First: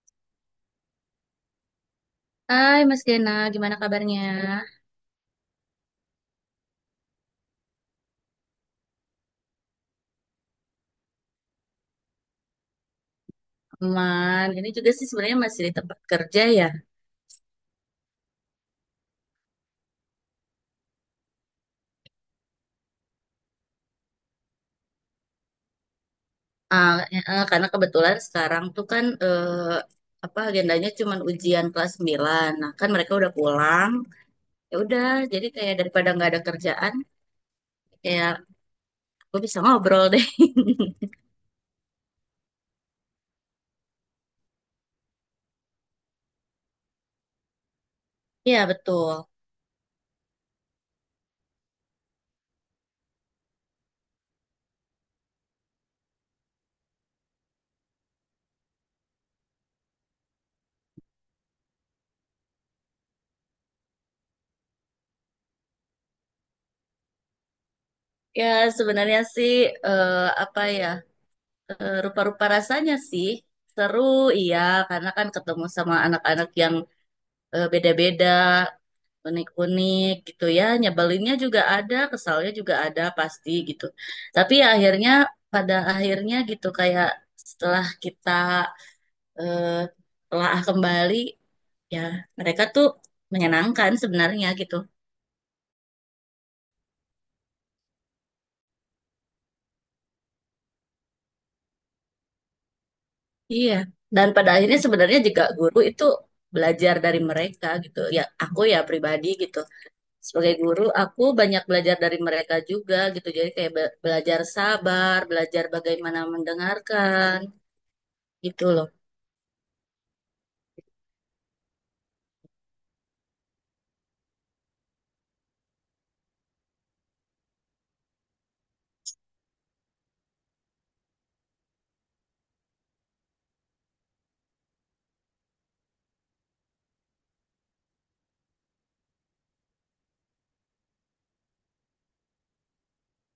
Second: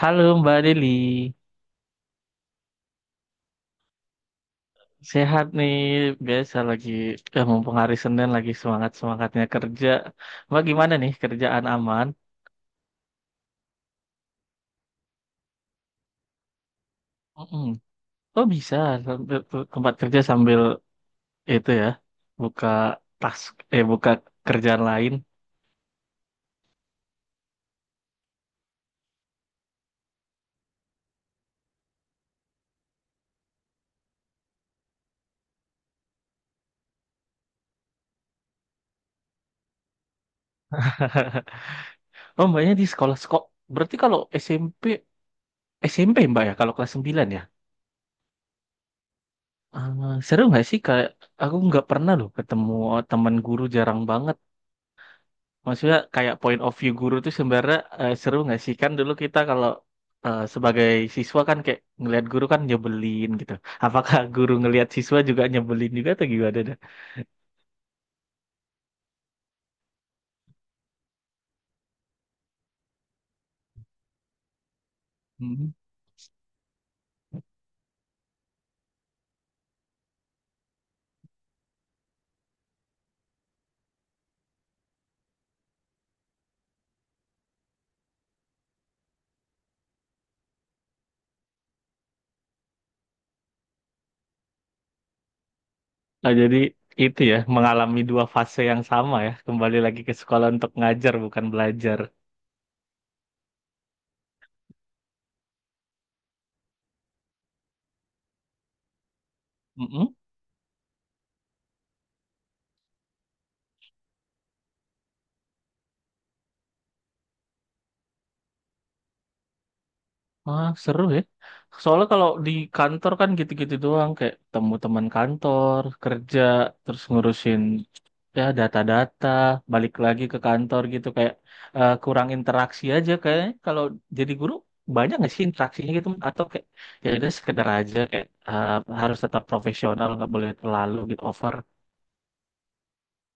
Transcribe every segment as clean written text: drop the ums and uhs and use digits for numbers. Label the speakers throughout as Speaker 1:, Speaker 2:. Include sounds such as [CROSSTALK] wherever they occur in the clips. Speaker 1: Halo Mbak Deli,
Speaker 2: Hai Mas Gena, gimana kabarnya?
Speaker 1: sehat nih. Biasa lagi, ya mumpung hari Senin lagi semangat-semangatnya kerja. Mbak gimana nih kerjaan aman?
Speaker 2: Aman. Ini juga sih sebenarnya masih di tempat kerja ya.
Speaker 1: Mm-mm. Oh bisa, sambil ke tempat kerja sambil itu ya, buka tas, eh buka kerjaan lain.
Speaker 2: Karena kebetulan sekarang tuh kan apa agendanya cuman ujian kelas 9. Nah, kan mereka udah pulang. Ya udah, jadi kayak daripada nggak ada kerjaan, kayak gue bisa ngobrol deh. [LAUGHS]
Speaker 1: [LAUGHS] Oh Mbaknya di sekolah sekolah, berarti kalau SMP, SMP Mbak ya, kalau kelas 9 ya?
Speaker 2: Iya, betul.
Speaker 1: Ah, seru nggak sih? Kayak aku nggak pernah loh ketemu teman guru, jarang banget. Maksudnya kayak point of view guru tuh sebenarnya seru nggak sih? Kan dulu kita kalau sebagai siswa kan kayak ngelihat guru kan nyebelin gitu. Apakah [LAUGHS] guru ngelihat siswa juga nyebelin juga atau gimana dah?
Speaker 2: Ya, sebenarnya sih eh, apa ya? Rupa-rupa rasanya sih seru, iya, karena kan ketemu
Speaker 1: Hmm.
Speaker 2: sama anak-anak yang beda-beda, unik-unik gitu ya, nyebelinnya juga ada, kesalnya juga ada pasti gitu, tapi ya akhirnya pada akhirnya gitu kayak setelah kita eh, telah kembali, ya mereka tuh menyenangkan sebenarnya gitu.
Speaker 1: Nah, jadi itu ya mengalami dua fase yang sama ya. Kembali lagi ke sekolah untuk ngajar bukan belajar.
Speaker 2: Iya, dan pada akhirnya sebenarnya juga guru itu belajar dari mereka gitu, ya aku ya pribadi gitu, sebagai guru aku banyak belajar dari mereka juga gitu, jadi kayak belajar sabar, belajar bagaimana mendengarkan gitu loh.
Speaker 1: Ah, seru ya. Soalnya kalau di kantor kan gitu-gitu doang, kayak temu teman kantor, kerja, terus ngurusin ya data-data, balik lagi ke kantor gitu kayak kurang interaksi aja kayaknya. Kalau jadi guru banyak nggak sih interaksinya gitu atau kayak ya udah sekedar aja kayak harus tetap profesional, nggak boleh terlalu gitu over.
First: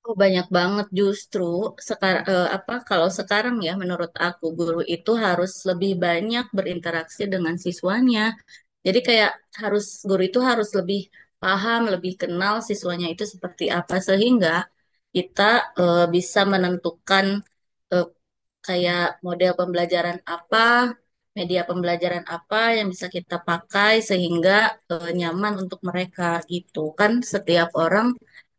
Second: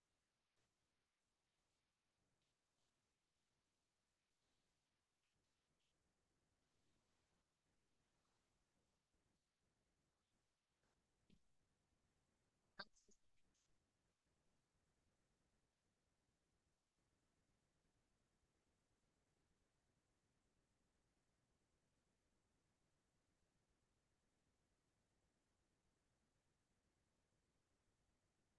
Speaker 2: Oh, banyak banget justru sekarang, apa kalau sekarang ya menurut aku guru itu harus lebih banyak berinteraksi dengan siswanya. Jadi kayak harus guru itu harus lebih paham, lebih kenal siswanya itu seperti apa, sehingga kita bisa menentukan eh, kayak model pembelajaran apa, media pembelajaran apa yang bisa kita pakai sehingga nyaman untuk mereka gitu. Kan setiap orang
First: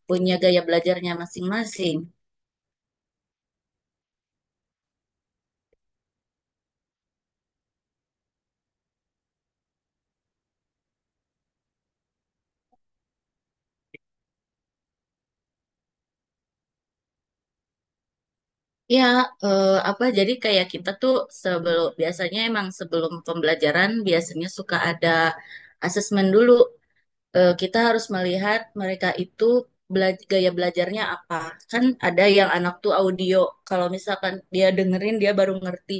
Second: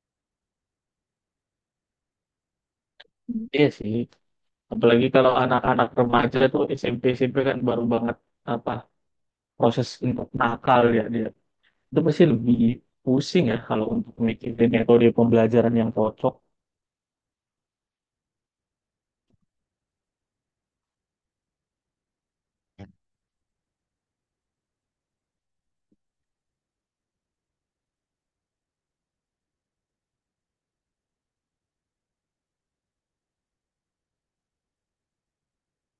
Speaker 2: punya gaya belajarnya masing-masing.
Speaker 1: Iya sih. Apalagi kalau anak-anak remaja tuh SMP SMP kan baru banget apa proses untuk nakal ya dia. Itu pasti lebih pusing ya kalau untuk mikirin metode pembelajaran yang cocok.
Speaker 2: Ya, apa jadi kayak kita tuh sebelum biasanya emang sebelum pembelajaran biasanya suka ada asesmen dulu. Eh, kita harus melihat mereka itu gaya belajarnya apa. Kan ada yang anak tuh audio, kalau misalkan dia dengerin dia baru ngerti.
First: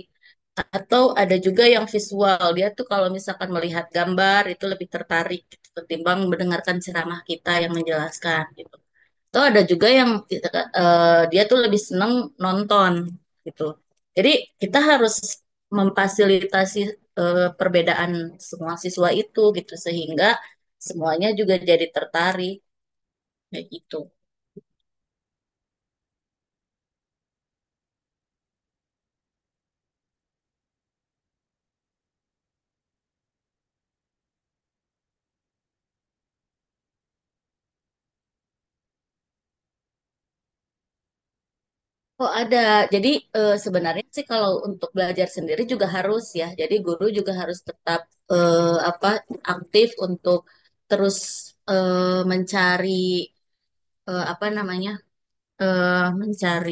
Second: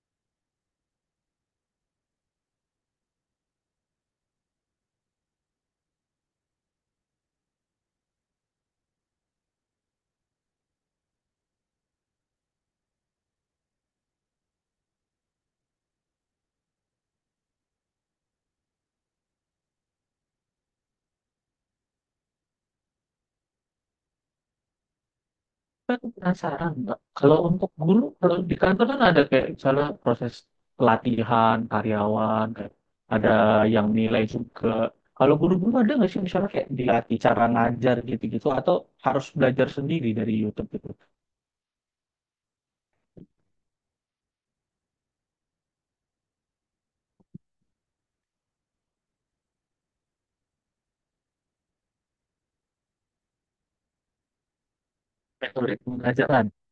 Speaker 2: Atau ada juga yang visual, dia tuh kalau misalkan melihat gambar itu lebih tertarik gitu, ketimbang mendengarkan ceramah kita yang menjelaskan gitu. Atau ada juga yang dia tuh lebih seneng nonton gitu. Jadi kita harus memfasilitasi perbedaan semua siswa itu gitu sehingga semuanya juga jadi tertarik kayak gitu.
Speaker 1: Tapi aku penasaran, Mbak. Kalau untuk guru, kalau di kantor kan ada kayak misalnya proses pelatihan karyawan, kayak ada yang nilai juga. Kalau guru-guru ada nggak sih misalnya kayak dilatih cara ngajar gitu-gitu atau harus belajar sendiri dari YouTube gitu?
Speaker 2: Oh ada, jadi sebenarnya sih kalau untuk belajar sendiri juga harus ya. Jadi guru juga harus tetap eh, apa aktif untuk terus eh, mencari apa namanya
Speaker 1: Metode
Speaker 2: eh
Speaker 1: pembelajaran.
Speaker 2: mencari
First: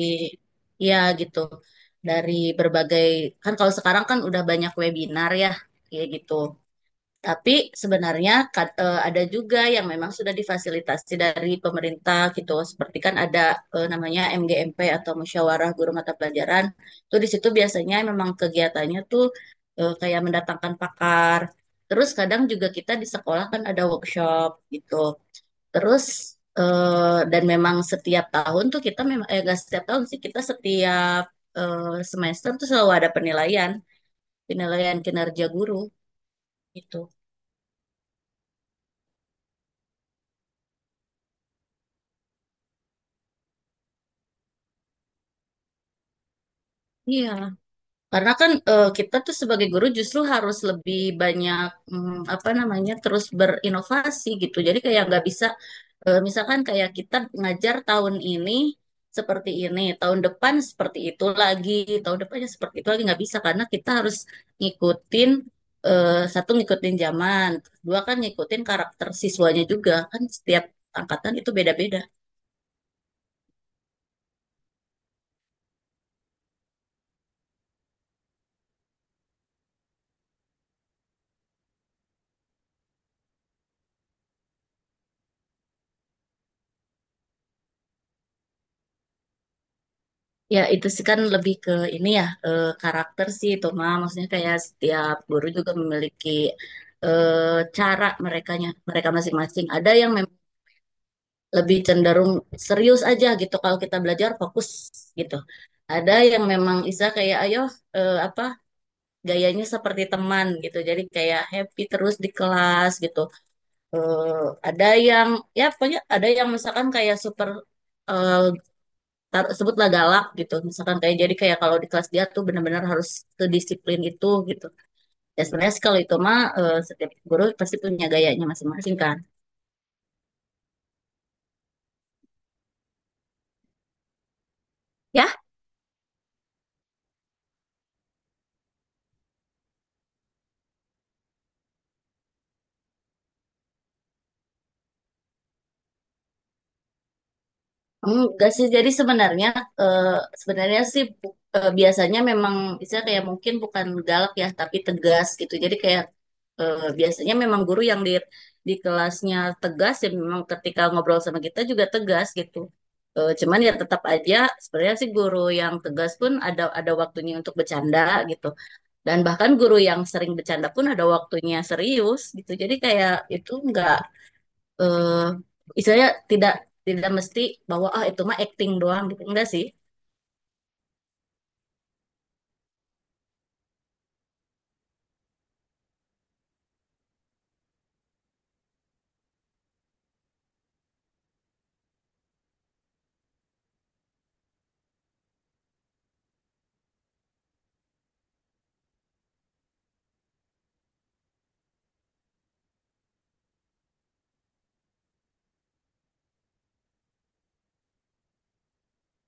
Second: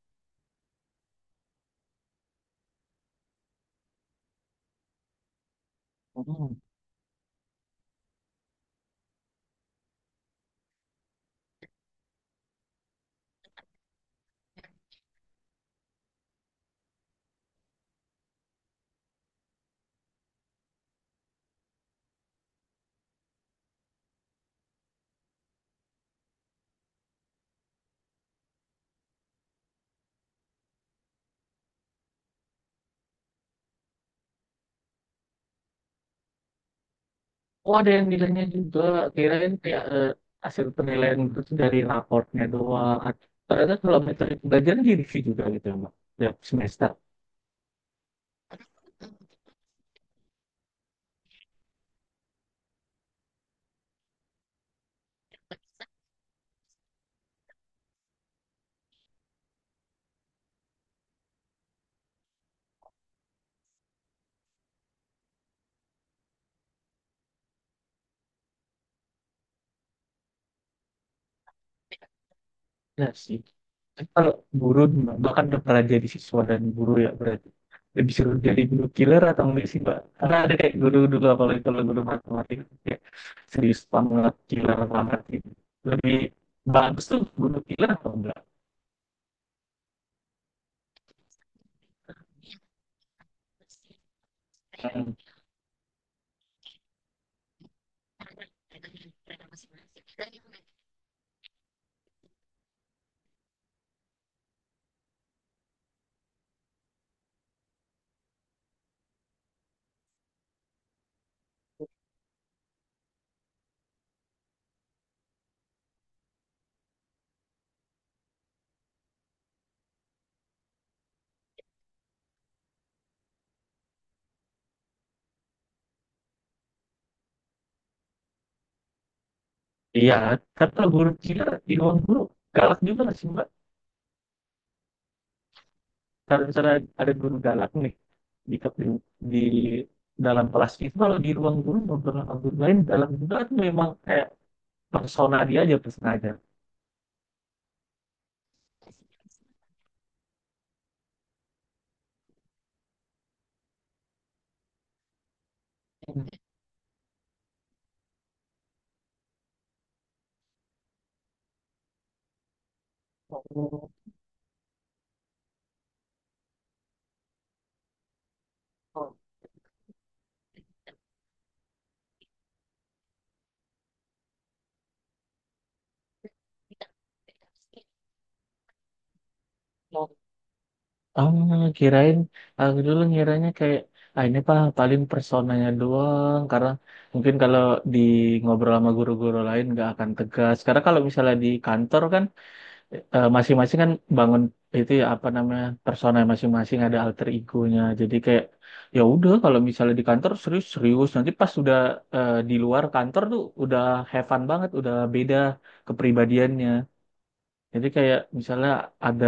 Speaker 2: ya gitu dari berbagai, kan kalau sekarang kan udah banyak webinar ya kayak gitu. Tapi sebenarnya ada juga yang memang sudah difasilitasi dari pemerintah gitu. Seperti kan ada namanya MGMP atau Musyawarah Guru Mata Pelajaran. Tuh di situ biasanya memang kegiatannya tuh kayak mendatangkan pakar. Terus kadang juga kita di sekolah kan ada workshop gitu. Terus dan memang setiap tahun tuh kita memang eh gak setiap tahun sih kita setiap eh, semester tuh selalu ada penilaian, penilaian kinerja guru gitu.
Speaker 1: Oh, ada yang nilainya juga. Kirain kayak hasil penilaian itu tuh dari raportnya doang. Ternyata kalau metode pembelajaran direview juga gitu ya, Mbak. Tiap semester.
Speaker 2: Iya. Karena kan kita tuh sebagai guru justru harus lebih banyak apa namanya terus berinovasi gitu. Jadi kayak nggak bisa misalkan kayak kita ngajar tahun ini seperti ini, tahun depan seperti itu lagi, tahun depannya seperti itu lagi nggak bisa karena kita harus ngikutin satu ngikutin zaman, dua kan ngikutin karakter siswanya juga kan setiap angkatan itu beda-beda.
Speaker 1: Ya sih. Tapi kalau guru gimana? Bahkan udah pernah jadi siswa dan guru ya berarti. Lebih seru jadi guru killer atau enggak sih, Mbak? Karena ada kayak guru dulu, apalagi kalau guru matematika. Kayak serius banget, killer banget gitu. Lebih bagus tuh guru killer atau enggak?
Speaker 2: Ya, itu sih kan lebih ke ini ya, karakter sih itu mah. Maksudnya kayak
Speaker 1: Hmm.
Speaker 2: setiap guru juga memiliki eh, cara merekanya, mereka masing-masing. Ada yang memang lebih cenderung serius aja gitu kalau kita belajar fokus gitu. Ada yang memang Isa kayak ayo apa gayanya seperti teman gitu. Jadi kayak happy terus di kelas gitu. Eh, ada yang ya pokoknya ada yang misalkan kayak super eh, taruh sebutlah galak gitu misalkan kayak jadi kayak kalau di kelas dia tuh benar-benar harus sedisiplin itu gitu, ya sebenarnya sih kalau itu mah setiap guru pasti punya gayanya masing-masing kan,
Speaker 1: Iya, kata guru killer di ruang guru galak juga nggak sih, Mbak?
Speaker 2: ya.
Speaker 1: Kalau misalnya ada guru galak nih di di dalam kelas itu kalau di ruang guru beberapa guru lain dalam juga itu memang kayak persona dia aja sengaja.
Speaker 2: Enggak sih, jadi sebenarnya eh, sebenarnya sih biasanya memang bisa kayak mungkin bukan galak ya, tapi tegas gitu. Jadi kayak biasanya memang guru yang di kelasnya tegas ya memang ketika ngobrol sama kita juga tegas gitu. Eh, cuman ya tetap aja sebenarnya sih guru yang tegas pun ada waktunya untuk bercanda gitu. Dan bahkan guru yang sering bercanda pun ada waktunya serius gitu. Jadi kayak itu enggak eh istilahnya tidak tidak mesti bahwa ah itu mah acting doang gitu. Enggak sih.
Speaker 1: Oh, kirain aku dulu ngiranya kayak ah ini pak paling personanya doang karena mungkin kalau di ngobrol sama guru-guru lain nggak akan tegas karena kalau misalnya di kantor kan masing-masing kan bangun itu ya apa namanya persona masing-masing ada alter egonya jadi kayak ya udah kalau misalnya di kantor serius serius nanti pas udah di luar kantor tuh udah have fun banget udah beda kepribadiannya jadi kayak misalnya ada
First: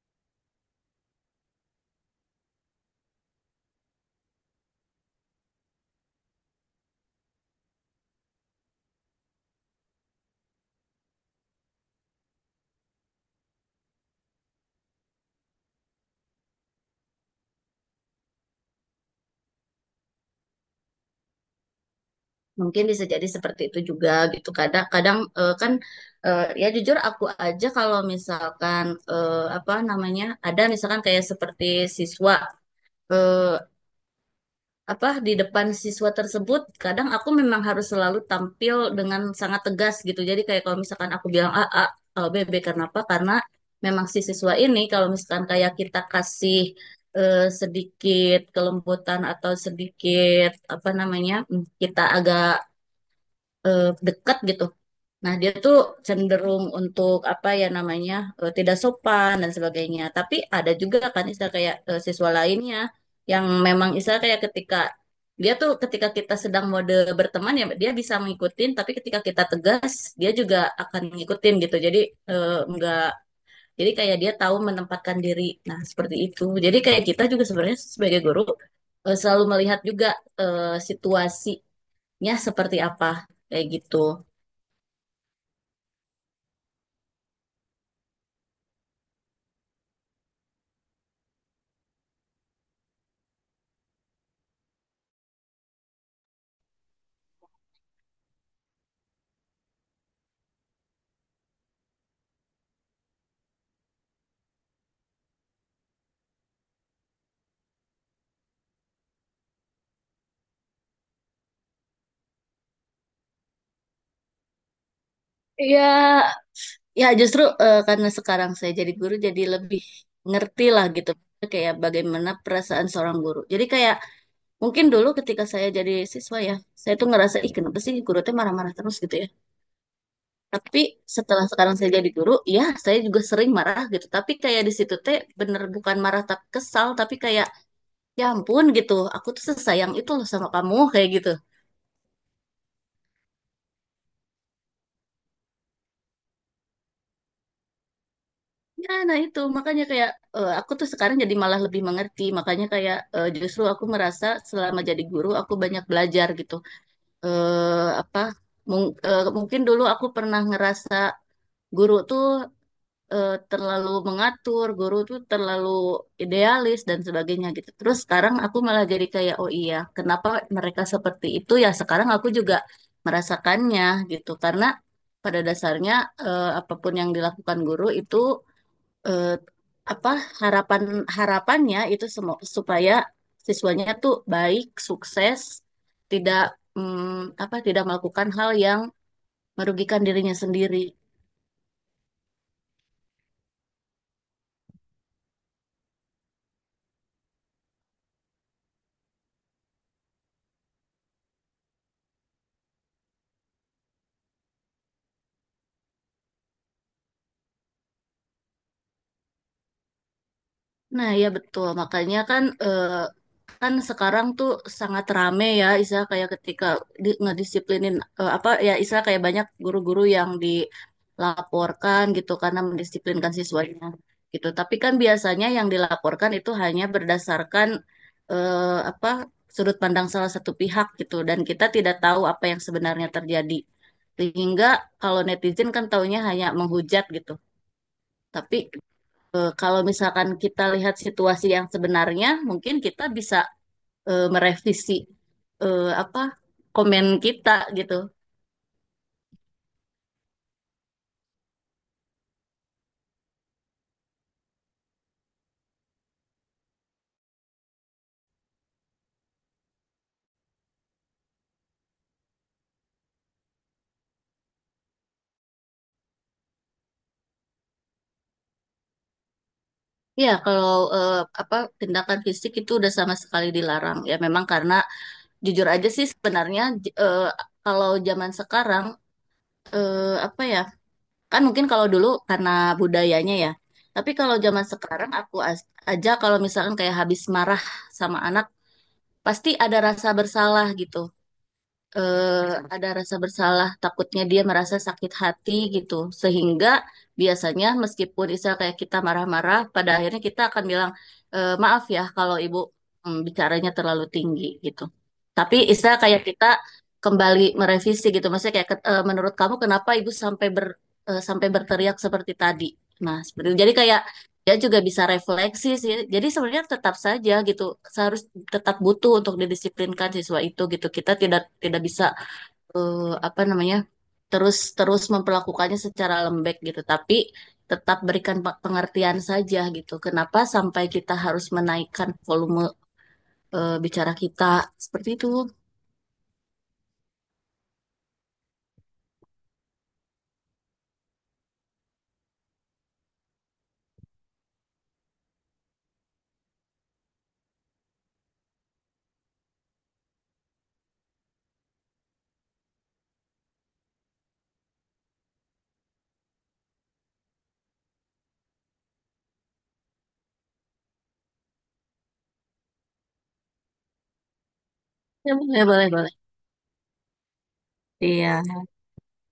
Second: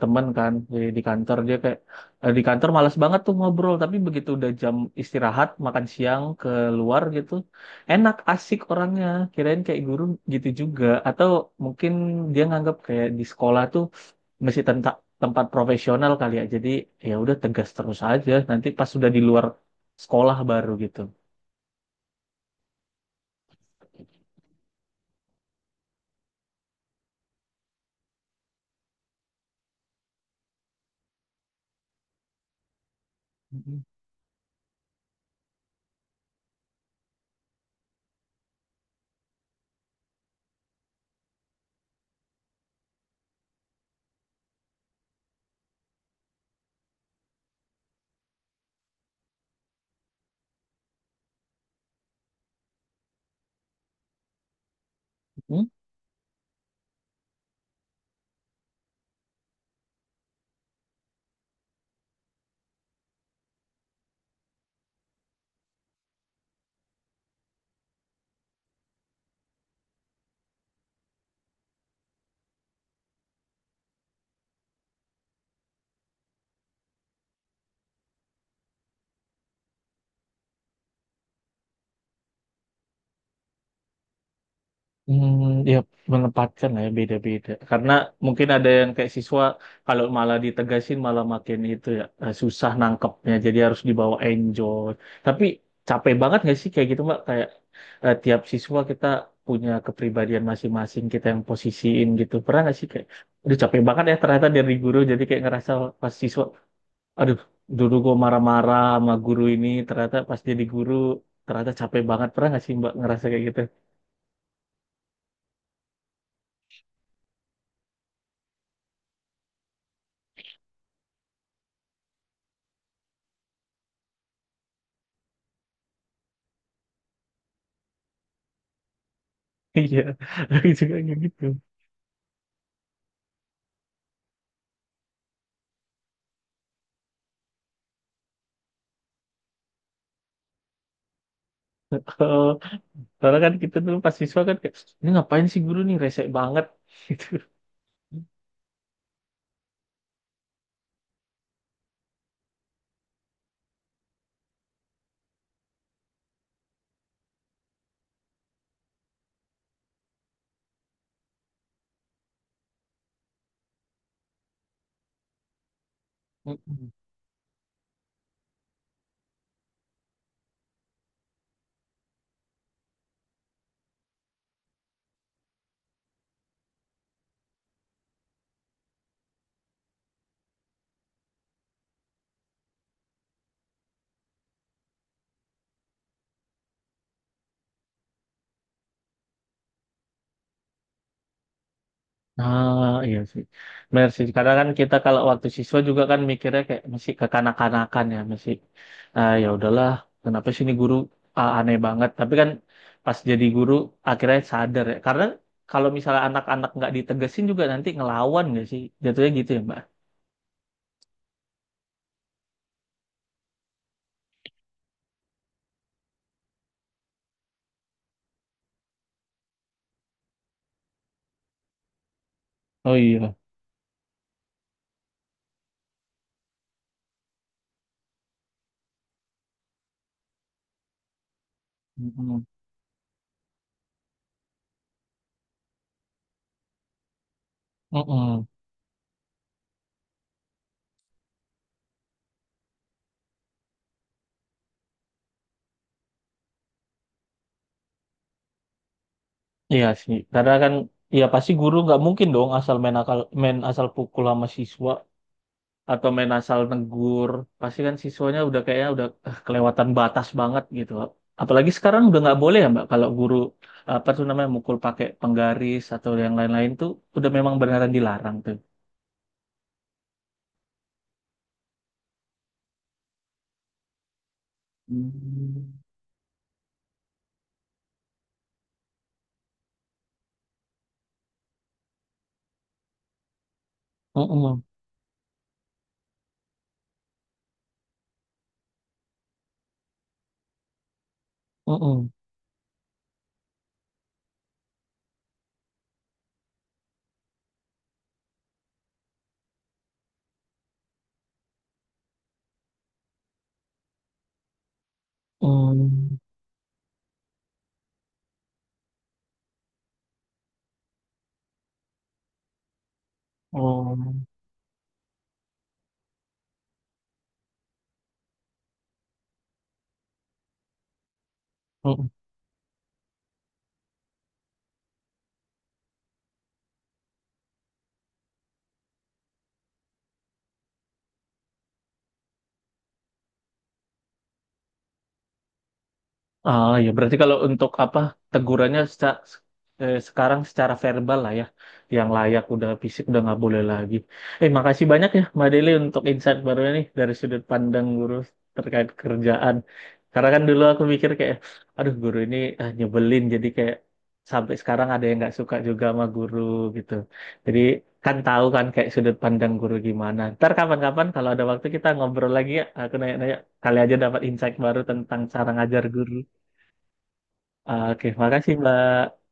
Speaker 1: teman kan di kantor dia kayak di kantor malas banget tuh ngobrol tapi begitu udah jam istirahat makan siang keluar gitu enak asik orangnya kirain kayak guru gitu juga atau mungkin dia nganggap kayak di sekolah tuh masih tempat profesional kali ya jadi ya udah tegas terus aja nanti pas sudah di luar sekolah baru gitu.
Speaker 2: Mungkin bisa jadi seperti itu juga gitu. Kadang-kadang kan ya jujur aku aja kalau misalkan apa namanya ada misalkan kayak seperti siswa eh,
Speaker 1: Mhm.
Speaker 2: apa di depan siswa tersebut kadang aku memang harus selalu tampil dengan sangat tegas gitu jadi kayak kalau misalkan aku bilang A A kalau B B kenapa karena memang si siswa ini kalau misalkan kayak kita kasih sedikit kelembutan atau sedikit apa namanya kita agak deket gitu. Nah, dia tuh cenderung untuk apa ya namanya tidak sopan dan sebagainya. Tapi ada juga kan istilah kayak siswa lainnya yang memang istilah kayak ketika dia tuh ketika kita sedang mode berteman ya dia bisa ngikutin, tapi ketika kita tegas dia juga akan ngikutin gitu. Jadi enggak, jadi kayak dia tahu menempatkan diri. Nah, seperti itu. Jadi kayak kita juga sebenarnya sebagai guru selalu melihat juga situasinya seperti apa kayak gitu.
Speaker 1: Hmm, ya menempatkan lah ya beda-beda. Karena mungkin ada yang kayak siswa kalau malah ditegasin malah makin itu ya susah nangkepnya. Jadi harus dibawa enjoy. Tapi capek banget nggak sih kayak gitu Mbak? Kayak tiap siswa kita punya kepribadian masing-masing kita yang posisiin gitu. Pernah nggak sih kayak, aduh capek banget ya ternyata dari guru jadi kayak ngerasa pas siswa, aduh dulu gue marah-marah sama guru ini ternyata pas jadi guru ternyata capek banget. Pernah nggak sih Mbak ngerasa kayak gitu?
Speaker 2: Iya, ya justru karena sekarang saya jadi guru jadi lebih ngerti lah gitu, kayak bagaimana perasaan seorang guru. Jadi kayak mungkin dulu ketika saya jadi siswa ya, saya tuh ngerasa ih kenapa sih guru tuh marah-marah terus gitu ya.
Speaker 1: Iya, tapi
Speaker 2: Tapi
Speaker 1: juga kayak gitu.
Speaker 2: setelah sekarang saya jadi guru, ya saya juga sering marah gitu. Tapi kayak di situ teh bener bukan marah tapi kesal, tapi kayak ya ampun gitu. Aku tuh sesayang itu loh sama kamu kayak gitu.
Speaker 1: Kalau soalnya kan kita dulu pas siswa kan kayak, ini ngapain sih guru nih rese banget [LAUGHS] gitu.
Speaker 2: Ya, nah itu makanya kayak aku tuh sekarang jadi malah lebih mengerti. Makanya kayak justru aku merasa selama jadi guru aku banyak belajar gitu. Eh apa mungkin dulu aku pernah ngerasa guru tuh terlalu mengatur, guru tuh terlalu idealis
Speaker 1: Mm-mm.
Speaker 2: dan sebagainya gitu. Terus sekarang aku malah jadi kayak oh iya, kenapa mereka seperti itu ya? Sekarang aku juga merasakannya gitu. Karena pada dasarnya apapun yang dilakukan guru itu eh, apa harapan harapannya itu semua supaya siswanya tuh baik, sukses, tidak apa tidak melakukan hal yang merugikan dirinya sendiri.
Speaker 1: Nah, iya sih. Benar sih. Karena kan kita kalau waktu siswa juga kan mikirnya kayak masih kekanak-kanakan ya, masih ah, ya udahlah, kenapa sih ini guru ah, aneh banget. Tapi kan pas jadi guru akhirnya sadar ya. Karena kalau misalnya anak-anak nggak ditegesin juga nanti ngelawan nggak sih? Jatuhnya gitu ya, Mbak.
Speaker 2: Nah, ya betul. Makanya kan kan sekarang tuh sangat rame ya, Isa kayak ketika di, ngedisiplinin apa ya Isa kayak banyak guru-guru yang dilaporkan gitu karena
Speaker 1: Oh
Speaker 2: mendisiplinkan
Speaker 1: iya.
Speaker 2: siswanya gitu. Tapi kan biasanya yang dilaporkan itu hanya berdasarkan apa sudut pandang salah satu pihak gitu dan kita tidak tahu apa
Speaker 1: Mm-mm.
Speaker 2: yang sebenarnya terjadi. Sehingga kalau netizen kan taunya hanya menghujat gitu.
Speaker 1: Mm-mm.
Speaker 2: Tapi eh, kalau misalkan kita lihat situasi yang sebenarnya, mungkin kita bisa merevisi apa komen kita gitu.
Speaker 1: Iya sih, karena kan ya pasti guru nggak mungkin dong asal main akal main asal pukul sama siswa atau main asal negur. Pasti kan siswanya udah kayaknya udah kelewatan batas banget gitu. Apalagi sekarang udah nggak boleh ya Mbak kalau guru apa tuh namanya mukul pakai penggaris atau yang lain-lain tuh udah memang beneran dilarang tuh.
Speaker 2: Ya, kalau eh, apa tindakan fisik itu udah sama sekali dilarang. Ya, memang karena jujur
Speaker 1: Hmm.
Speaker 2: aja sih sebenarnya kalau zaman sekarang apa ya? Kan mungkin kalau dulu karena budayanya ya. Tapi kalau
Speaker 1: Mm-mm.
Speaker 2: zaman sekarang aku aja kalau misalkan kayak habis marah sama anak, pasti ada rasa bersalah gitu.
Speaker 1: Mm-mm.
Speaker 2: eh, ada rasa bersalah, takutnya dia merasa sakit hati gitu. Sehingga biasanya meskipun misal kayak kita marah-marah, pada akhirnya kita akan bilang, "Eh, maaf ya kalau ibu bicaranya terlalu tinggi gitu. Tapi istilah
Speaker 1: Mm.
Speaker 2: kayak kita kembali merevisi gitu. Maksudnya kayak " menurut kamu kenapa ibu sampai sampai berteriak seperti tadi? Nah, seperti itu. Jadi
Speaker 1: Oh.
Speaker 2: kayak dia juga bisa refleksi sih. Jadi sebenarnya tetap saja gitu. Seharus tetap butuh untuk didisiplinkan siswa itu gitu. Kita tidak tidak bisa apa namanya terus terus memperlakukannya secara lembek gitu. Tapi tetap berikan pengertian saja gitu. Kenapa sampai kita harus menaikkan volume bicara kita seperti itu?
Speaker 1: Ah ya berarti kalau untuk apa tegurannya sekarang secara verbal lah ya, yang layak udah fisik udah nggak boleh lagi. Makasih banyak ya Mbak Deli untuk insight barunya nih dari sudut pandang guru terkait kerjaan. Karena kan dulu aku mikir kayak, aduh guru ini ah, nyebelin jadi kayak sampai sekarang ada yang nggak suka juga sama guru gitu. Jadi kan tahu kan kayak sudut pandang guru gimana. Ntar kapan-kapan kalau ada waktu kita ngobrol lagi ya, aku nanya-nanya kali aja dapat insight baru tentang
Speaker 2: Ya,
Speaker 1: cara
Speaker 2: boleh
Speaker 1: ngajar
Speaker 2: boleh boleh.
Speaker 1: guru. Oke, makasih
Speaker 2: Iya.
Speaker 1: Mbak.